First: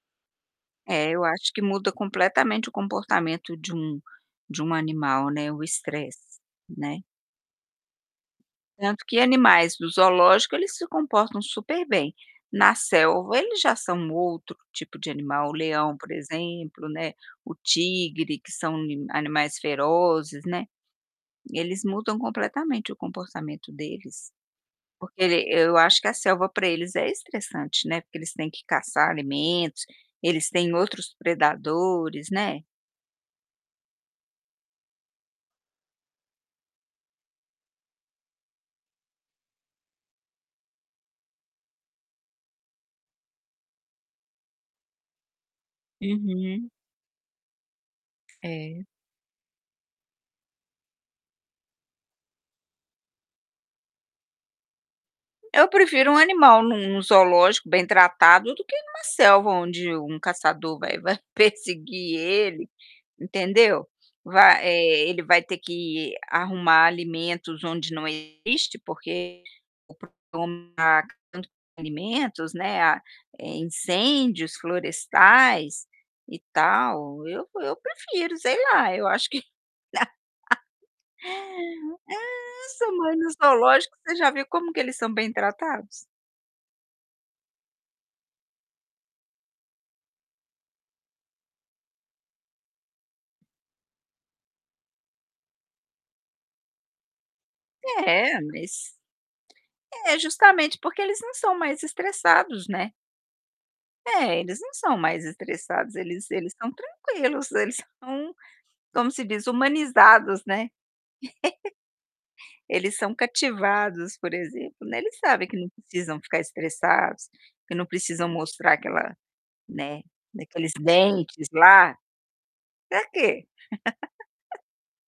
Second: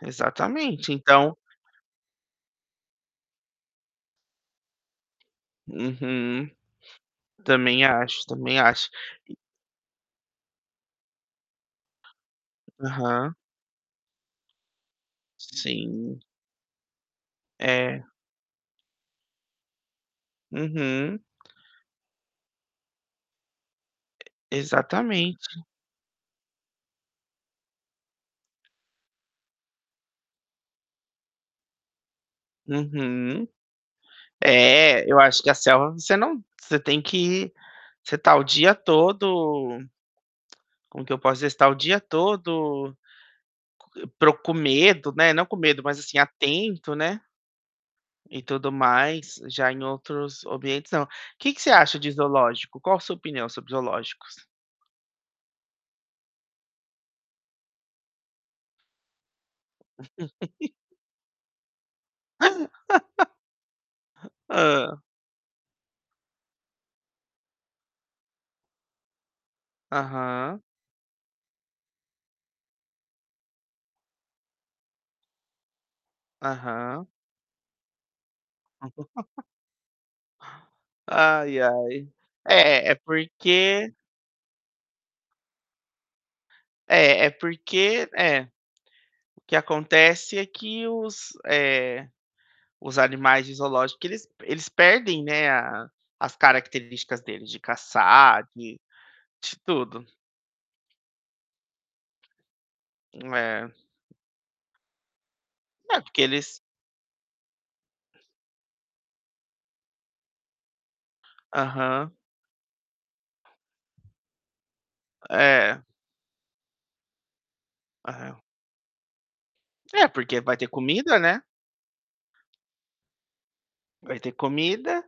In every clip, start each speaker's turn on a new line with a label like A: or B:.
A: Exatamente,
B: É, eu
A: então
B: acho que muda completamente o comportamento de um de um animal, né, o estresse,
A: Uhum.
B: né.
A: Também acho, também acho
B: Tanto que
A: e
B: animais do zoológico eles se comportam super bem, na
A: Aham.
B: selva eles já são outro tipo de animal. O leão, por
A: Sim.
B: exemplo, né, o
A: É.
B: tigre que são ni animais ferozes, né,
A: Uhum.
B: eles mudam completamente o comportamento deles. Porque ele
A: Exatamente.
B: eu acho que a selva para eles é estressante, né, porque eles têm que caçar alimentos, eles têm outros predadores, né.
A: Uhum. É, eu acho que a selva você não você tem que você está o dia todo Como que eu posso dizer, você está o dia todo co proc com medo, né, não com medo, mas assim
B: Uhum.
A: atento, né e tudo
B: É.
A: mais, já em outros ambientes não. O que que você acha de zoológico? Qual sua opinião sobre zoológicos?
B: Eu prefiro um animal num num zoológico bem tratado do que em uma selva onde um caçador vai vai perseguir ele, entendeu? Vai,
A: Hã?
B: eh, ele vai ter que arrumar alimentos onde não existe, porque [unintelligible]
A: Aham.
B: alimentos, né, é a incêndios florestais e
A: Aham.
B: tal, eu eu prefiro. Sei lá, eu acho que
A: Ai, ai.
B: Nossa,
A: É, é
B: mãe, no
A: porque
B: zoológico você já viu como que eles são bem tratados?
A: É, é porque é. O que acontece é que os, eh, os animais de zoológico eles eles perdem, né, a as características deles de
B: É,
A: caçar, de
B: mas
A: de tudo.
B: É, justamente porque eles não são mais estressados, né.
A: É.
B: É, eles não são mais estressados,
A: É, porque
B: eles eles
A: eles
B: estão tranquilos eles são, como se diz, humanizados, né.
A: Aham.
B: Eles são cativados, por exemplo, né. Eles sabem que não
A: É.
B: precisam ficar estressados, que não precisam
A: É.
B: mostrar aquela, né,
A: É, porque vai ter
B: aqueles
A: comida, né.
B: dentes lá. Para quê?
A: Vai ter comida,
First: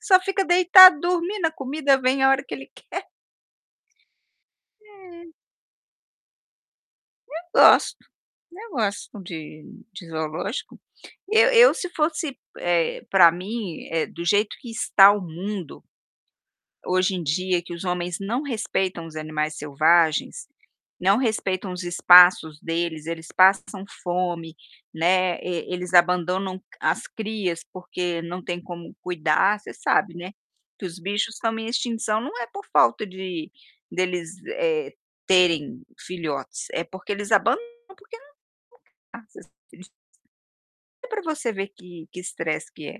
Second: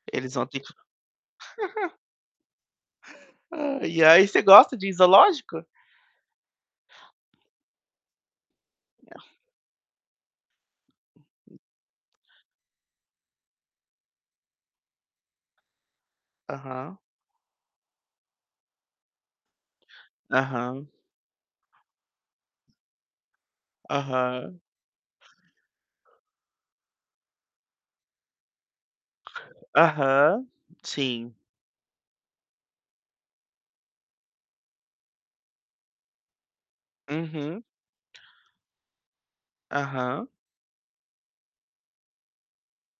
B: Só
A: eles
B: fica
A: vão ter que
B: deitado dormindo. A comida vem a hora que ele quer.
A: Ai, e aí você gosta de
B: É.
A: zoológico?
B: Eu gosto, eu gosto
A: É.
B: de de zoológico. Eu eu se fosse, eh, para mim, eh, do jeito que está o mundo
A: Aham.
B: hoje em dia que os homens não respeitam os animais selvagens,
A: Aham.
B: não respeitam os espaços deles. Eles passam fome,
A: Aham.
B: né, e eles abandonam c as crias, porque não tem como cuidar. Você sabe, né,
A: Aham,
B: que os bichos
A: sim.
B: estão em extinção náo é por falta de deles, eh, terem filhotes, é porque eles
A: Uhum.
B: abandonam, porque [unintelligible]
A: Aham.
B: é pra você ver que que estresse que é.